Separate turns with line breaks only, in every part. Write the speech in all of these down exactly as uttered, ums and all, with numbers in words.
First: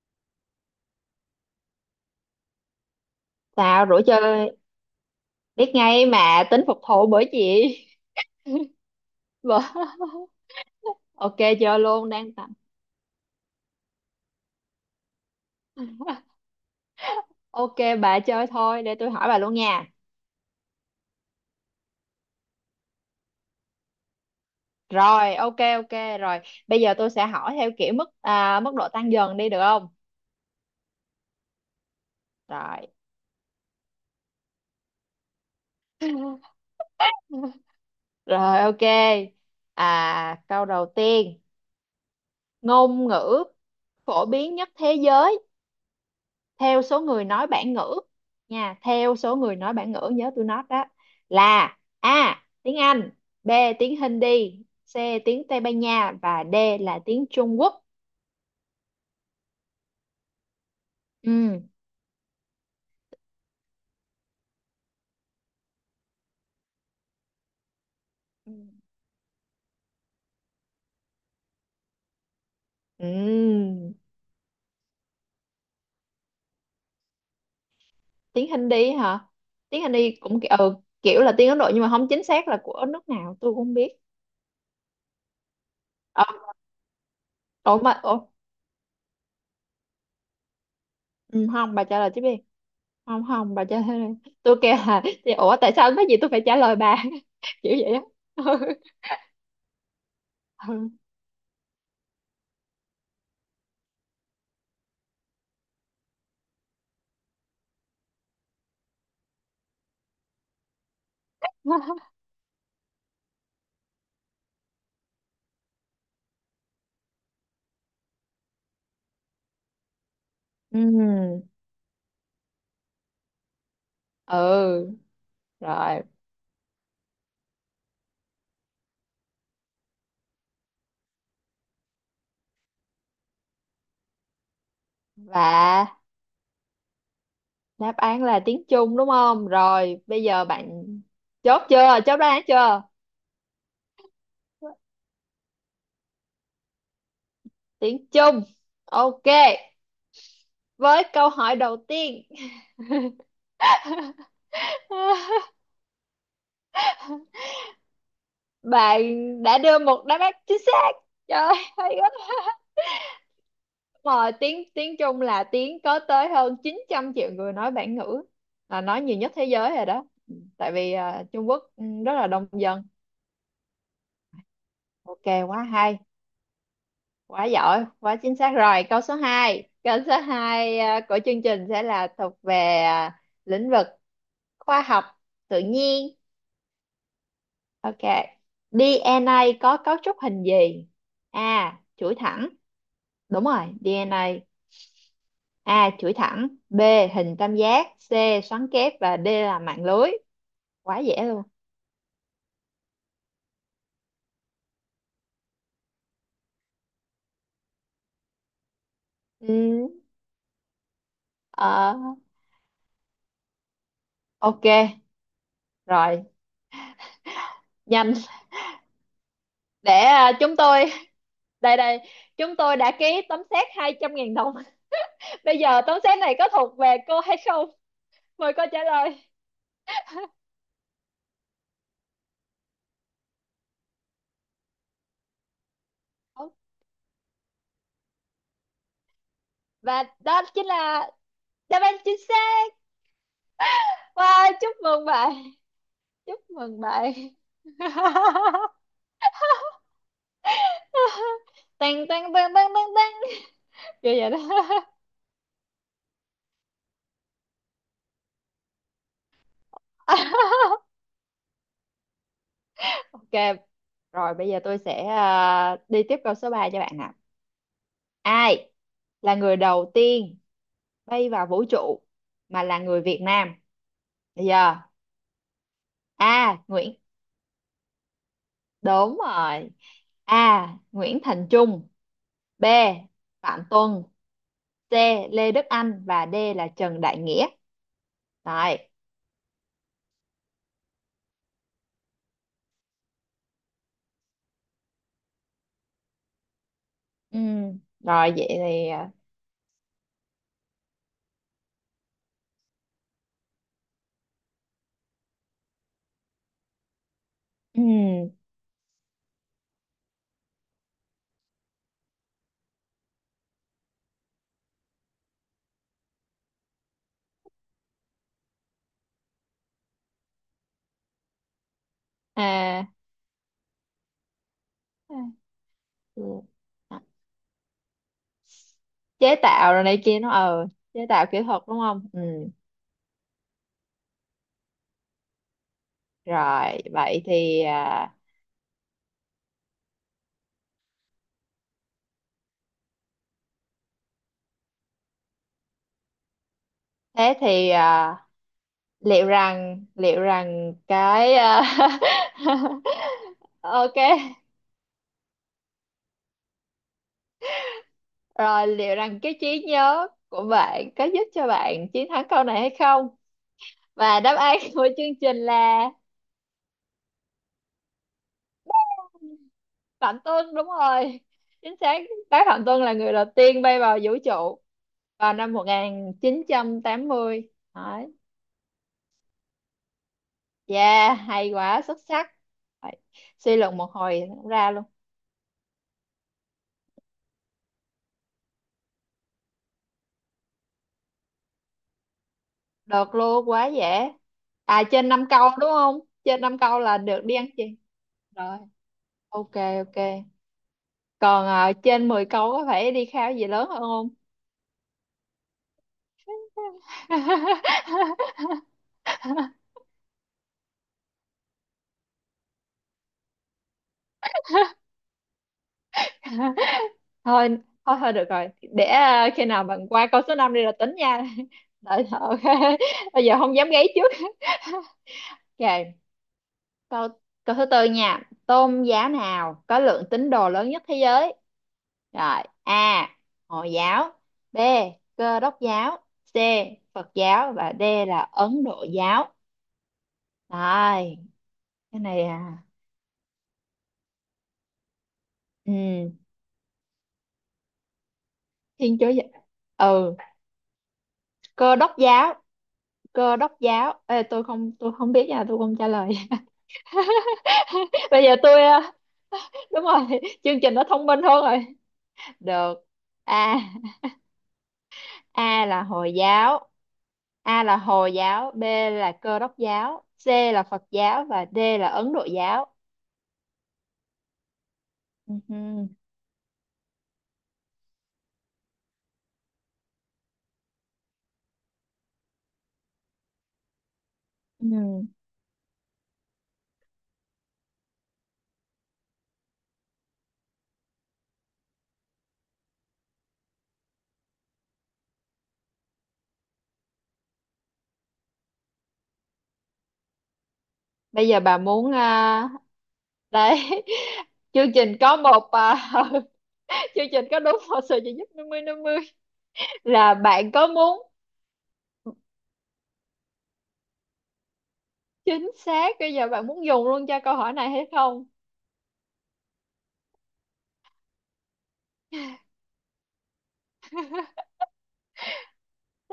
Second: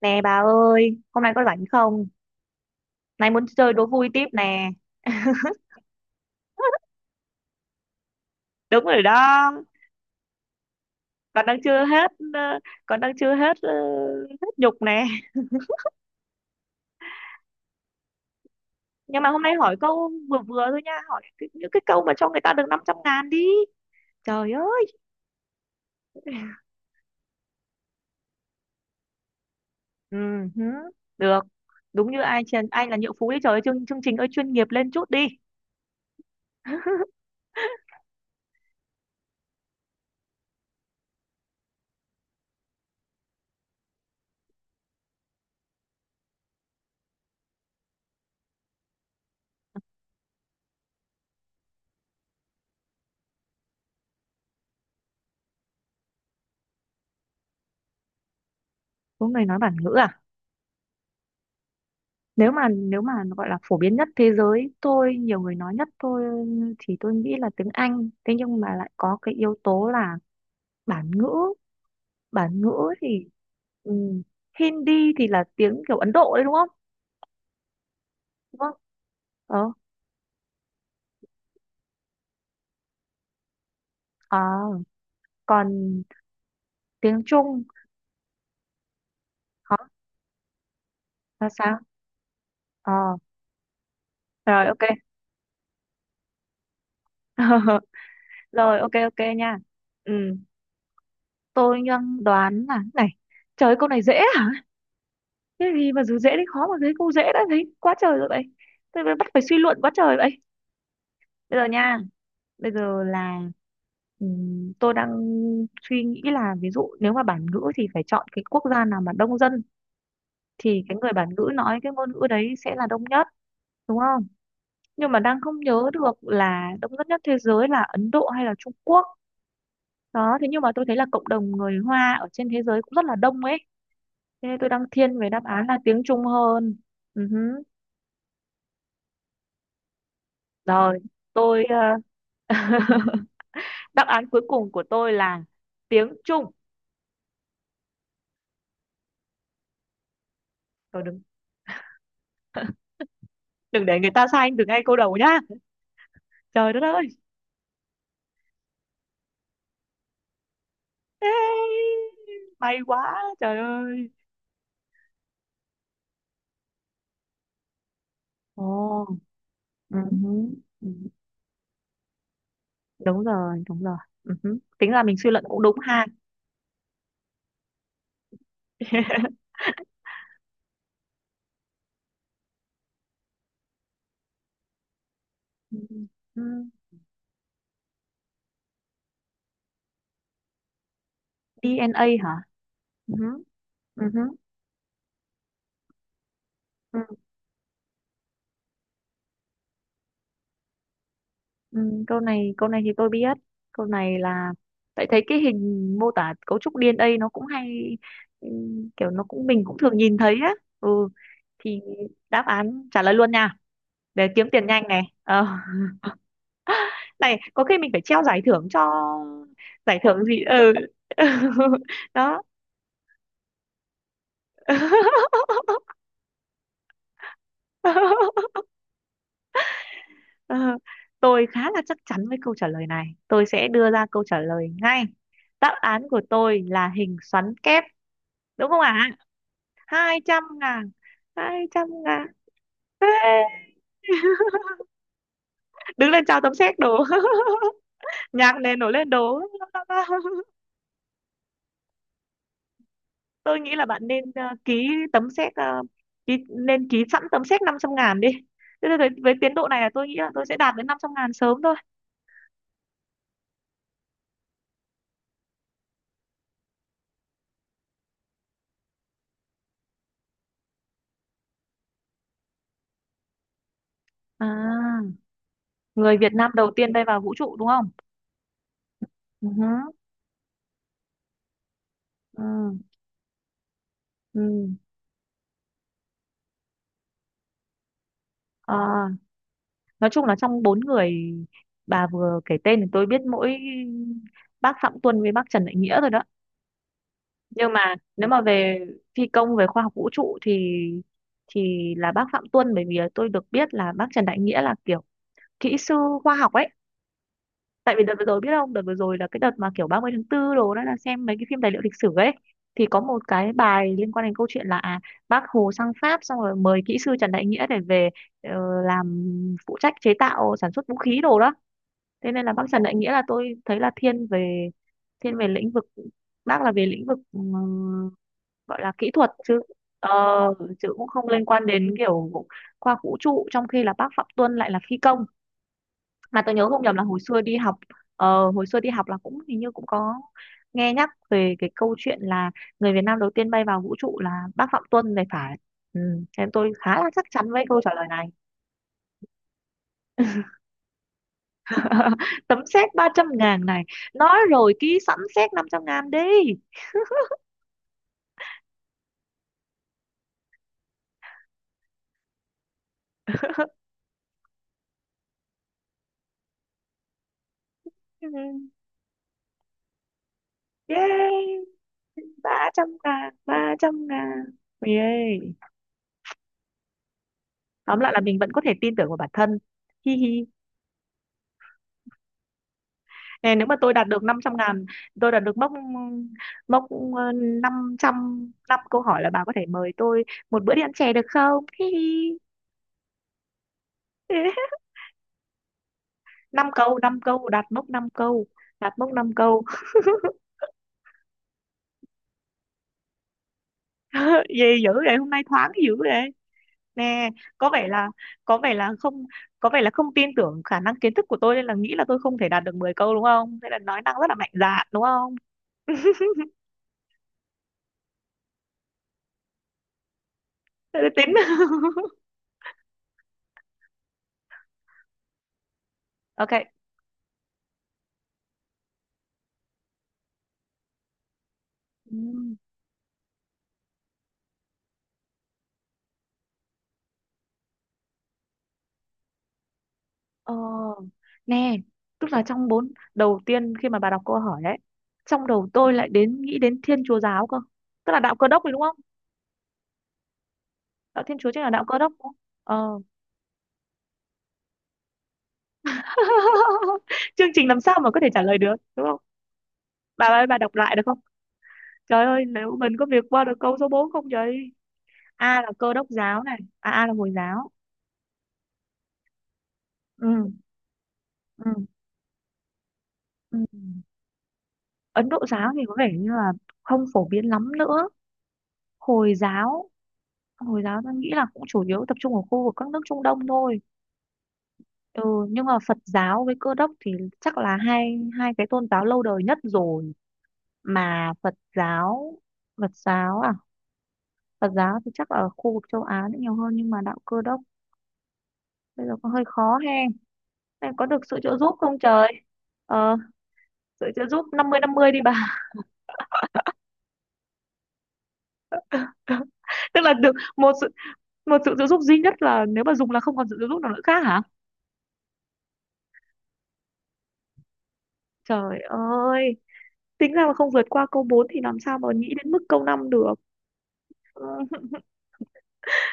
Nè bà ơi, hôm nay có rảnh không? Nay muốn chơi
Sao
đố
rủ
vui tiếp
chơi
nè.
biết ngay mà tính phục thù bởi chị.
Đúng rồi đó,
Vợ. Ok
còn đang
chơi
chưa
luôn
hết,
đang tặng.
ờ, còn đang chưa hết ờ, hết nhục nè.
Ok bà chơi thôi để tôi
Nhưng mà
hỏi bà
hôm nay
luôn
hỏi
nha.
câu vừa vừa thôi nha, hỏi cái- những cái câu mà cho người ta được năm trăm ngàn đi. Trời ơi,
Rồi ok ok rồi. Bây giờ tôi sẽ hỏi theo kiểu mức à, mức độ tăng dần đi được không?
ừ, hứ, được. Đúng như ai trên,
Rồi.
anh là nhượng phú đi trời ơi, chương, chương trình ơi chuyên nghiệp lên chút đi.
Rồi ok. à, Câu đầu tiên. Ngôn ngữ phổ biến nhất thế giới theo số người nói bản ngữ nha, theo số người nói bản ngữ, nhớ tôi nói đó, là A tiếng Anh, B tiếng Hindi, C tiếng Tây Ban Nha và D là tiếng Trung Quốc.
Có người nói bản ngữ à?
ừ.
nếu mà nếu mà gọi là phổ biến nhất thế giới tôi nhiều người nói nhất tôi thì tôi nghĩ là tiếng Anh. Thế
Ừ.
nhưng mà lại có cái yếu tố là bản ngữ. Bản ngữ thì
Ừ.
ừm, Hindi thì là tiếng kiểu Ấn Độ đấy đúng không,
Tiếng
đúng không?
Hindi hả?
ờ
Tiếng Hindi cũng ki- ừ, kiểu là tiếng Ấn Độ nhưng mà không chính xác là của nước nào tôi cũng không biết.
À, còn
ờ,
tiếng Trung
Ủa mà ủa,
hả,
ừ,
là
không,
sao?
bà trả lời tiếp đi.
ờ
Không không, bà trả lời đi. Tôi
Rồi,
kêu
ok.
là thì ủa tại sao cái gì tôi phải trả lời bà. Kiểu vậy á.
Rồi, ok ok nha. Ừ,
Ừ.
tôi đang đoán là này. Trời ơi, câu này dễ à? Cái gì mà dù dễ đến khó mà thấy câu dễ đã thấy quá trời rồi vậy, tôi mới bắt phải suy luận quá trời vậy. Bây giờ nha,
ừ.
bây giờ là ừm, tôi đang suy nghĩ là ví dụ nếu mà bản ngữ thì phải chọn cái quốc gia nào mà đông dân, thì cái người bản
Ừ,
ngữ nói cái ngôn ngữ đấy sẽ là đông nhất, đúng không?
ừ,
Nhưng mà đang không nhớ
rồi.
được là đông dân nhất thế giới là Ấn Độ hay là Trung Quốc đó. Thế nhưng mà tôi thấy là cộng đồng người Hoa ở trên thế giới cũng rất là đông ấy, thế nên tôi đang thiên về đáp án là
Và
tiếng Trung hơn. Ừ hứ.
đáp án là tiếng Trung đúng không? Rồi, bây giờ bạn
Rồi,
chốt
tôi ờ,
chưa? Chốt đáp án chưa?
đáp án cuối cùng của tôi là tiếng Trung.
Tiếng Trung. Ok,
Rồi,
với
đừng
câu hỏi đầu tiên.
đừng để người ta sai anh từ ngay câu đầu nhá. Trời đất ơi.
Bạn đã đưa một đáp án chính xác.
Ê,
Trời ơi, hay quá.
may quá trời ơi.
Mà tiếng tiếng Trung là tiếng có tới hơn chín trăm triệu người nói bản ngữ,
Ồ.
là nói nhiều nhất thế giới rồi
Ừ
đó.
hứ,
Tại
ừ,
vì à, Trung Quốc ừ, rất là đông dân.
đúng rồi đúng rồi. Ừ hứ. Tính ra mình
Ok,
suy luận
quá
cũng đúng
hay,
ha.
quá giỏi, quá chính xác rồi. Câu số hai, câu số hai ờ, của chương trình sẽ là thuộc về à, lĩnh vực khoa học tự
Ừ,
nhiên.
ừ,
Ok, đê en a có cấu trúc hình gì? A
đê en a
chuỗi
hả?
thẳng.
Ừ hứ,
Đúng rồi,
ừ hứ,
DNA. A. A chuỗi thẳng. B
ừ,
hình tam giác. C xoắn kép. Và D là mạng lưới. Quá dễ luôn.
ừ, câu này câu này thì tôi biết. Câu này là tại thấy cái hình mô tả cấu trúc đê en a nó cũng hay. Ừ, kiểu nó cũng mình cũng
ừ,
thường nhìn thấy á. Ừ, thì
ờ,
đáp án trả lời luôn nha, để kiếm tiền
ok
nhanh này ờ.
rồi,
Này có khi mình phải treo
nhanh
giải thưởng cho.
để
Giải thưởng
à,
gì?
chúng
Ừ.
tôi đây, đây
Đó.
chúng tôi đã ký tấm séc hai trăm nghìn đồng. Bây giờ tấm xét này có thuộc về cô hay không? Mời cô trả lời.
Ờ, tôi khá là chắc chắn với câu trả lời này, tôi sẽ đưa ra câu trả lời ngay. Đáp án của tôi là hình xoắn kép, đúng không ạ?
Và
hai trăm
đó chính
ngàn
là
hai
đáp
trăm
án chính
ngàn.
xác. Wow, chúc mừng bạn.
Đứng lên
Chúc
chào tấm séc
mừng
đồ.
bạn.
Nhạc nền nổi lên đồ.
Tăng tăng tăng tăng tăng tăng.
Tôi nghĩ là bạn
Kiểu
nên
vậy đó.
ờ, ký tấm séc ờ, ký, nên ký sẵn tấm séc năm trăm ngàn đi. Thế thì với, với tiến độ này là tôi nghĩ là tôi sẽ đạt đến năm trăm ngàn sớm thôi.
Ok, rồi bây giờ tôi sẽ à, đi tiếp câu số ba cho bạn nè. Ai là người đầu tiên bay vào vũ trụ mà là người Việt Nam? Bây giờ
À, người Việt Nam
A,
đầu tiên
Nguyễn.
bay vào vũ trụ, đúng không?
Đúng
Ừ, hứ,
rồi. A. Nguyễn Thành Trung. B.
ừ,
Phạm Tuân.
ừ.
C. Lê Đức Anh và D là Trần Đại Nghĩa.
Ờ,
Rồi.
nói chung là trong bốn người bà vừa kể tên thì tôi biết mỗi bác Phạm Tuân với bác Trần Đại Nghĩa rồi đó. Nhưng
Ừm,
mà nếu
rồi
mà
vậy
về
thì à,
phi công, về khoa học vũ trụ thì thì là bác Phạm Tuân, bởi vì tôi được biết là bác Trần Đại Nghĩa là kiểu kỹ sư khoa học ấy. Tại vì đợt vừa
ừm,
rồi biết không, đợt vừa rồi là cái đợt mà kiểu ba mươi tháng tư đồ đó là xem mấy cái phim tài liệu lịch sử ấy, thì có một cái bài liên quan đến câu chuyện là à, bác Hồ sang Pháp xong rồi mời kỹ sư Trần Đại Nghĩa để về ờ, làm phụ trách chế tạo sản xuất vũ khí đồ đó. Thế nên là bác Trần
à,
Đại Nghĩa là tôi thấy là thiên về thiên về lĩnh vực,
ừ,
bác là về
à,
lĩnh vực ừ, gọi là kỹ thuật
chế
chứ,
tạo rồi này kia nó
ờ,
ờ
chứ
chế
cũng
tạo
không
kỹ
liên
thuật
quan
đúng
đến
không? Ừ.
kiểu khoa học vũ trụ, trong khi là bác Phạm Tuân lại là phi công. Mà tôi nhớ
Rồi
không nhầm là hồi
vậy
xưa đi
thì
học,
à,
ờ, hồi xưa đi học là cũng hình như cũng có nghe nhắc về cái câu chuyện là người Việt Nam đầu tiên bay vào vũ trụ là bác Phạm Tuân này phải. Ừ, thế tôi khá là chắc
thế
chắn với
thì
câu trả lời
à,
này.
liệu rằng, liệu rằng cái à,
Tấm séc ba trăm ngàn này.
ok
Nói rồi, ký sẵn séc năm trăm ngàn đi.
rồi, liệu rằng cái trí nhớ của bạn có giúp cho bạn chiến thắng câu này hay không? Và đáp án của chương trình là
Ừ,
Phạm Tuân. Đúng rồi,
yeah.
chính xác. Bác Phạm
ba
Tuân
trăm
là người đầu
ngàn
tiên
ba
bay vào
trăm
vũ
ngàn.
trụ vào năm
Yeah.
một nghìn chín trăm tám mươi.
Tóm lại
Đấy.
là mình vẫn có thể tin tưởng vào bản thân. Hi hi.
Yeah, hay quá, xuất sắc. Đấy.
Nè,
Suy
nếu mà
luận một
tôi đạt được
hồi
năm
cũng
trăm
ra luôn.
ngàn, tôi đạt được mốc, mốc ờ, năm trăm, năm câu hỏi, là bà có thể mời tôi một bữa đi ăn chè được không? Hi hi.
Được luôn, quá dễ. À, trên năm câu đúng không? Trên năm
năm
câu
câu,
là
năm
được đi ăn
câu, đạt
chè.
mốc năm câu,
Rồi,
đạt mốc năm
ok
câu.
ok. Còn ờ, trên mười câu có phải đi khao gì lớn hơn không?
Gì dữ vậy, hôm nay thoáng dữ vậy. Nè, có vẻ là có vẻ là không có vẻ là không tin tưởng khả năng kiến thức của tôi nên là nghĩ là tôi không thể đạt được mười câu đúng không? Thế là nói năng rất là mạnh dạn đúng không?
thôi thôi thôi, được rồi, để à, khi nào bạn qua câu số năm đi là tính
Thế là
nha.
tính.
Tại ok, bây giờ không dám gáy trước. Ok.
Ok.
Câu câu thứ tư nha, tôn giáo nào có lượng tín đồ lớn nhất thế giới? Rồi.
Ừ.
A hồi giáo, B cơ đốc giáo, C phật giáo và D là ấn độ giáo.
Ờ,
Rồi,
nè,
cái này
tức là
à.
trong bốn đầu tiên khi mà bà đọc câu hỏi ấy, trong đầu tôi lại
ừ,
đến nghĩ đến Thiên Chúa giáo cơ. Tức là đạo Cơ đốc rồi đúng không?
Thiên chúa giáo. Ừ,
Đạo Thiên Chúa chính là
cơ
đạo
đốc
Cơ đốc đúng không?
giáo.
Ờ.
Cơ đốc giáo. Ê, tôi không, tôi không biết nha, tôi không trả lời.
Chương trình làm sao mà có
Bây
thể
giờ
trả lời
tôi
được,
à,
đúng không?
đúng rồi,
Bà ơi, bà
chương
đọc
trình nó
lại được
thông
không?
minh hơn rồi.
Trời ơi, nếu
Được.
mình có việc qua được
A,
câu số bốn không vậy. A
A
là
là
Cơ đốc
hồi
giáo này,
giáo.
à, A là Hồi
A
giáo.
là hồi giáo, B là cơ đốc giáo, C
Ừ,
là phật giáo và D
ừ,
là ấn độ giáo.
ừ. Ấn Độ giáo thì
Ừ,
có vẻ như là không phổ biến lắm nữa. Hồi giáo, Hồi giáo tôi nghĩ là cũng chủ yếu tập trung ở khu vực các nước Trung Đông thôi.
ừ.
Ừ, nhưng mà Phật giáo với Cơ đốc thì chắc là hai hai cái tôn giáo lâu đời nhất rồi. Mà Phật giáo, Phật giáo à, Phật giáo thì chắc ở khu vực châu Á nữa nhiều hơn, nhưng mà đạo Cơ đốc bây giờ có hơi khó he. Em có được
Bây
sự
giờ
trợ
bà
giúp
muốn
không trời?
à,
Ờ,
đấy.
sự trợ giúp năm
Chương
mươi năm
trình
mươi
có
đi
một
bà.
à, chương trình có đúng một sự trợ giúp năm mươi năm mươi,
Tức là
là
được
bạn có
một sự,
muốn?
một sự trợ giúp duy nhất là nếu mà dùng là không còn sự trợ giúp nào nữa khác hả?
Chính xác, bây giờ bạn muốn dùng luôn cho câu hỏi này hay không?
Trời ơi. Tính ra mà không vượt qua câu bốn thì làm sao mà nghĩ đến mức câu năm được. Ừ,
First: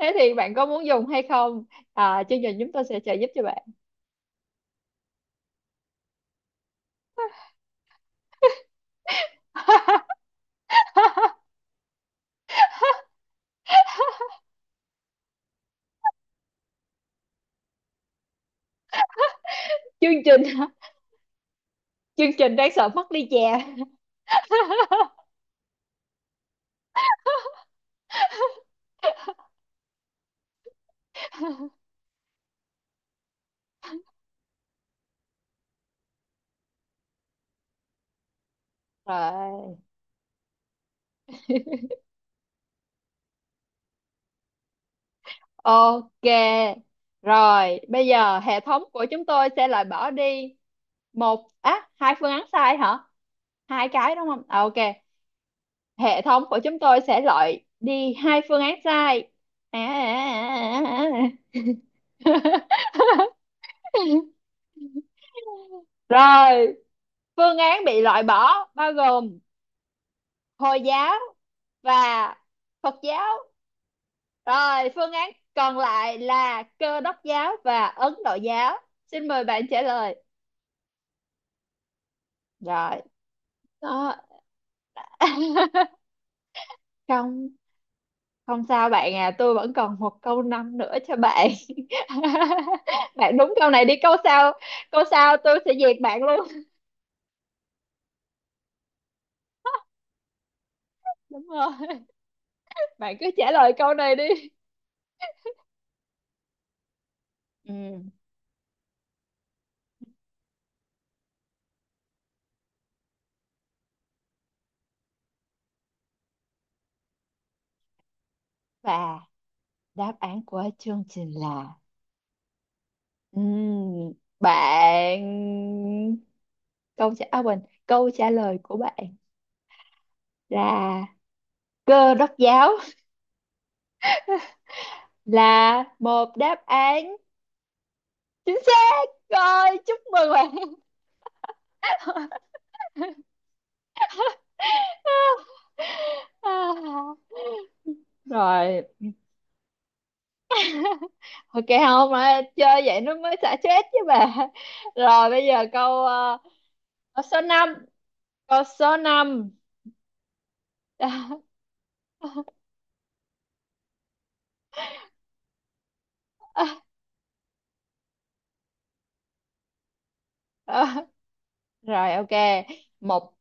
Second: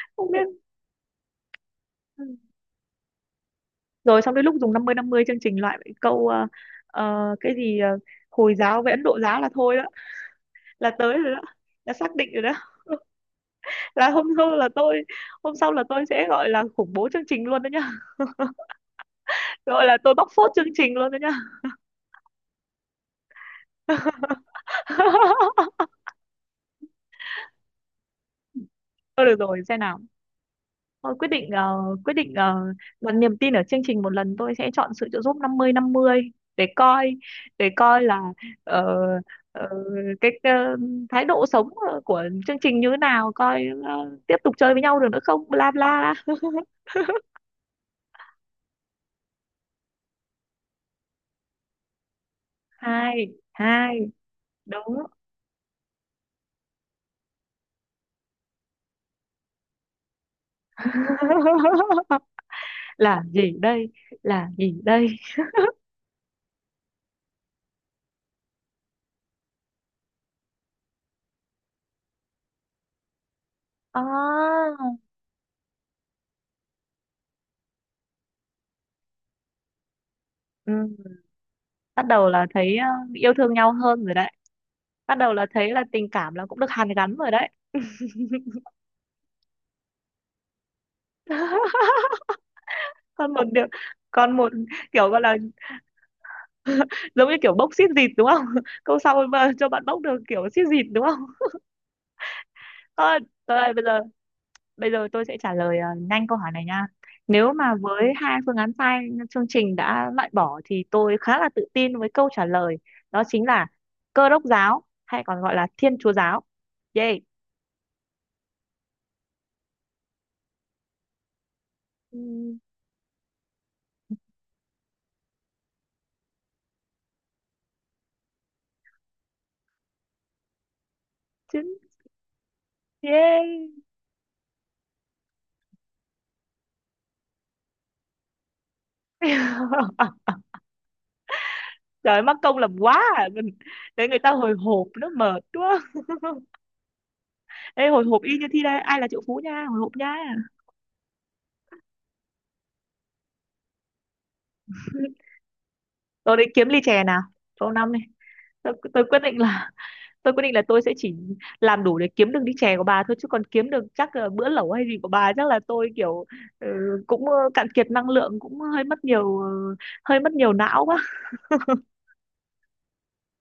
Thế
không
thì
biết.
bạn có muốn dùng hay không? À,
Ừ.
chương trình chúng tôi sẽ trợ giúp cho bạn.
Rồi xong đến lúc dùng năm mươi năm mươi chương trình loại mấy câu ờ, ờ, cái gì ờ, Hồi giáo với Ấn Độ giáo là thôi đó, là tới rồi đó, là xác định rồi đó. Là hôm sau là tôi, hôm sau là tôi sẽ gọi là khủng bố chương trình luôn đó nhá, gọi là tôi
Chương
bóc
trình,
phốt chương trình luôn đó nhá.
chương trình đáng sợ mất đi chè.
Thôi được rồi xem nào. Tôi quyết định ờ, quyết định uh, đặt niềm tin ở chương trình một lần, tôi sẽ chọn sự trợ giúp năm mươi năm mươi, để coi, để coi là ờ, ờ,
Rồi
cái ờ, thái độ sống ờ, của chương trình như thế nào, coi ờ, tiếp tục chơi với nhau được nữa không, bla bla.
ok, rồi bây giờ hệ thống của chúng tôi sẽ loại bỏ đi một á hai phương án sai hả?
Hai,
Hai
hai.
cái đúng không? À, ok,
Đúng.
hệ thống của chúng tôi sẽ loại đi hai phương án sai. à, à, à, à.
Là gì đây, là gì đây?
Rồi, phương án bị loại bỏ bao gồm Hồi giáo và Phật giáo.
À,
Rồi, phương án còn lại là Cơ đốc giáo và Ấn Độ giáo. Xin mời bạn trả lời.
ừ. Bắt đầu là thấy ờ,
Rồi,
yêu thương nhau hơn rồi
đó.
đấy, bắt đầu là thấy là tình cảm là cũng được hàn gắn rồi đấy.
Không, không sao bạn à, tôi vẫn còn một câu năm nữa cho bạn.
Còn
Bạn
một
đúng
điều,
câu này đi, câu
còn một,
sau, câu
kiểu gọi là
sau tôi sẽ diệt bạn luôn.
giống như kiểu bốc xít dịt đúng không? Câu sau mà cho bạn bốc được kiểu xít dịt đúng không?
Đúng rồi, bạn
Thôi
cứ trả
tôi ơi,
lời
bây
câu
giờ
này đi.
bây giờ tôi sẽ trả lời ờ, nhanh câu hỏi này nha. Nếu mà
Ừ.
với hai phương án sai chương trình đã loại bỏ thì tôi khá là tự tin với câu trả lời, đó chính là Cơ đốc giáo hay còn gọi là Thiên Chúa giáo. Yay.
Và đáp án của chương trình là
Ừm,
Ừm, bạn câu trả à, quên câu trả lời của bạn là
chứ-
cơ đốc giáo,
yay.
là một đáp án chính xác rồi, chúc mừng bạn.
Trời ơi, mắc công làm quá à. Mình- đấy người ta hồi hộp nó mệt quá.
À,
Ê, hồi hộp y như thi đây
rồi
Ai là triệu phú nha. Hồi hộp nha.
ok, không mà chơi vậy nó mới xả stress chứ bà. Rồi bây giờ câu
Tôi
ờ,
đấy kiếm ly chè nào.
câu số
Cho
năm
năm này,
câu
tôi,
số
tôi quyết định
năm
là, tôi quyết định là tôi sẽ chỉ làm đủ để kiếm được ly chè của bà thôi. Chứ còn kiếm được chắc là bữa lẩu hay gì của bà, chắc là tôi kiểu ừ, cũng ờ, cạn kiệt năng lượng, cũng hơi mất nhiều ờ, hơi mất nhiều não quá.
Rồi ok, một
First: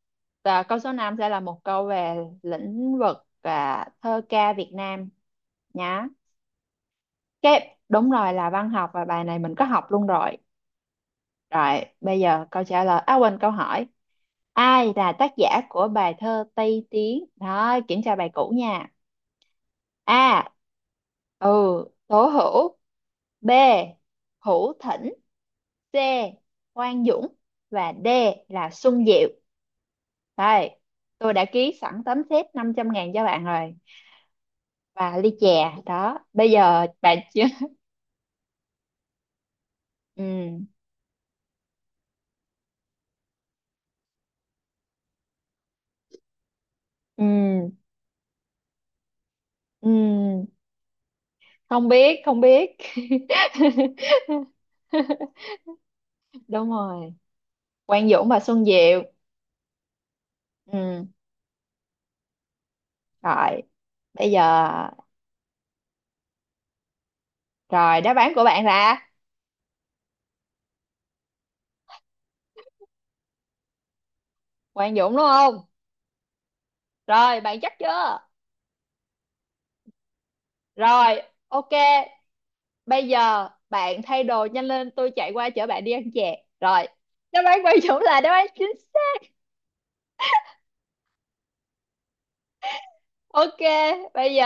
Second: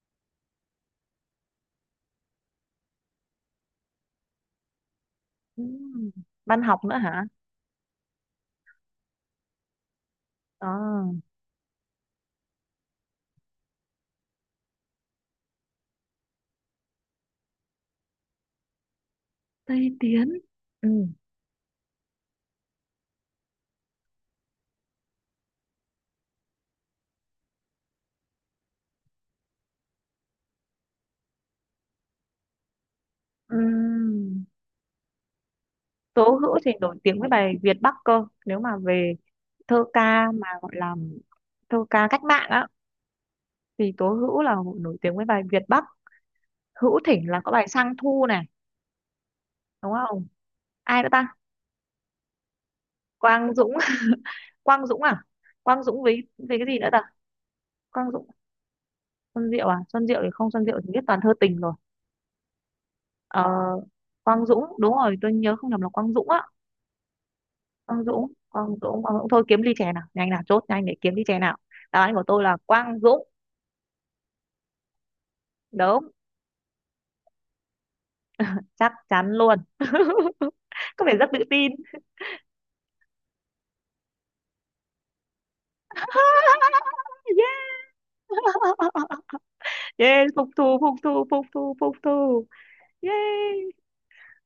à, câu số năm sẽ là một câu về lĩnh vực à, thơ ca Việt Nam
Ừ.
nhá.
Văn học nữa hả?
Cái đúng rồi là văn học, và bài này mình có học luôn rồi.
à,
Rồi, bây giờ câu trả lời à quên câu hỏi. Ai là tác giả của bài thơ Tây Tiến? Đó, kiểm tra bài cũ nha.
Tây Tiến.
A,
Ừ.
Ừ, Tố Hữu. B, Hữu Thỉnh. C, Quang Dũng và D là Xuân Diệu. Đây, tôi đã ký sẵn tấm séc năm trăm ngàn cho bạn
Ừ.
rồi. Và ly chè, đó.
Tố
Bây
Hữu thì
giờ
nổi
bạn
tiếng với
chưa...
bài Việt Bắc cơ. Nếu mà về thơ ca mà
Ừ,
gọi là thơ ca cách mạng á, thì Tố Hữu là nổi tiếng với bài Việt Bắc. Hữu
ừ,
Thỉnh là có bài Sang Thu này, đúng không?
ừ.
Ai nữa ta?
Không biết, không biết.
Quang Dũng. Quang Dũng à? Quang Dũng với với cái
Đúng
gì nữa ta?
rồi. Quang
Quang Dũng.
Dũng và Xuân Diệu.
Xuân Diệu à? Xuân Diệu thì không, Xuân Diệu thì biết
Ừ,
toàn thơ tình rồi. Ờ,
rồi. Bây giờ...
Quang Dũng đúng rồi, tôi nhớ không nhầm là Quang Dũng á.
Rồi,
Quang
đáp
Dũng,
án của bạn
Quang
là
Dũng, Quang Dũng, thôi kiếm ly chè nào, nhanh nào, chốt nhanh để kiếm ly chè nào. Đáp án của tôi là Quang Dũng.
Quang Dũng đúng không?
Đúng.
Rồi, bạn chắc chưa?
Chắc chắn luôn. Có vẻ
Rồi,
rất tự tin.
ok. Bây giờ bạn thay đồ nhanh lên, tôi chạy qua chở bạn đi ăn chè. Rồi, đáp án Quang Dũng là đáp
Yeah.
án chính.
Yeah, phục thù phục thù phục thù phục thù. Yeah.
Ok, bây giờ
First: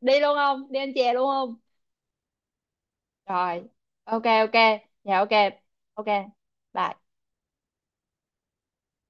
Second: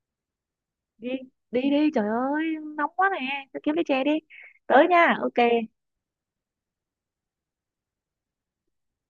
đi luôn không? Đi ăn
Đi,
chè luôn không?
đi đi trời ơi nóng quá nè. Tao
Rồi,
kiếm lấy chè đi.
ok ok,
Tới nha.
dạ ok,
Ok.
ok, bye.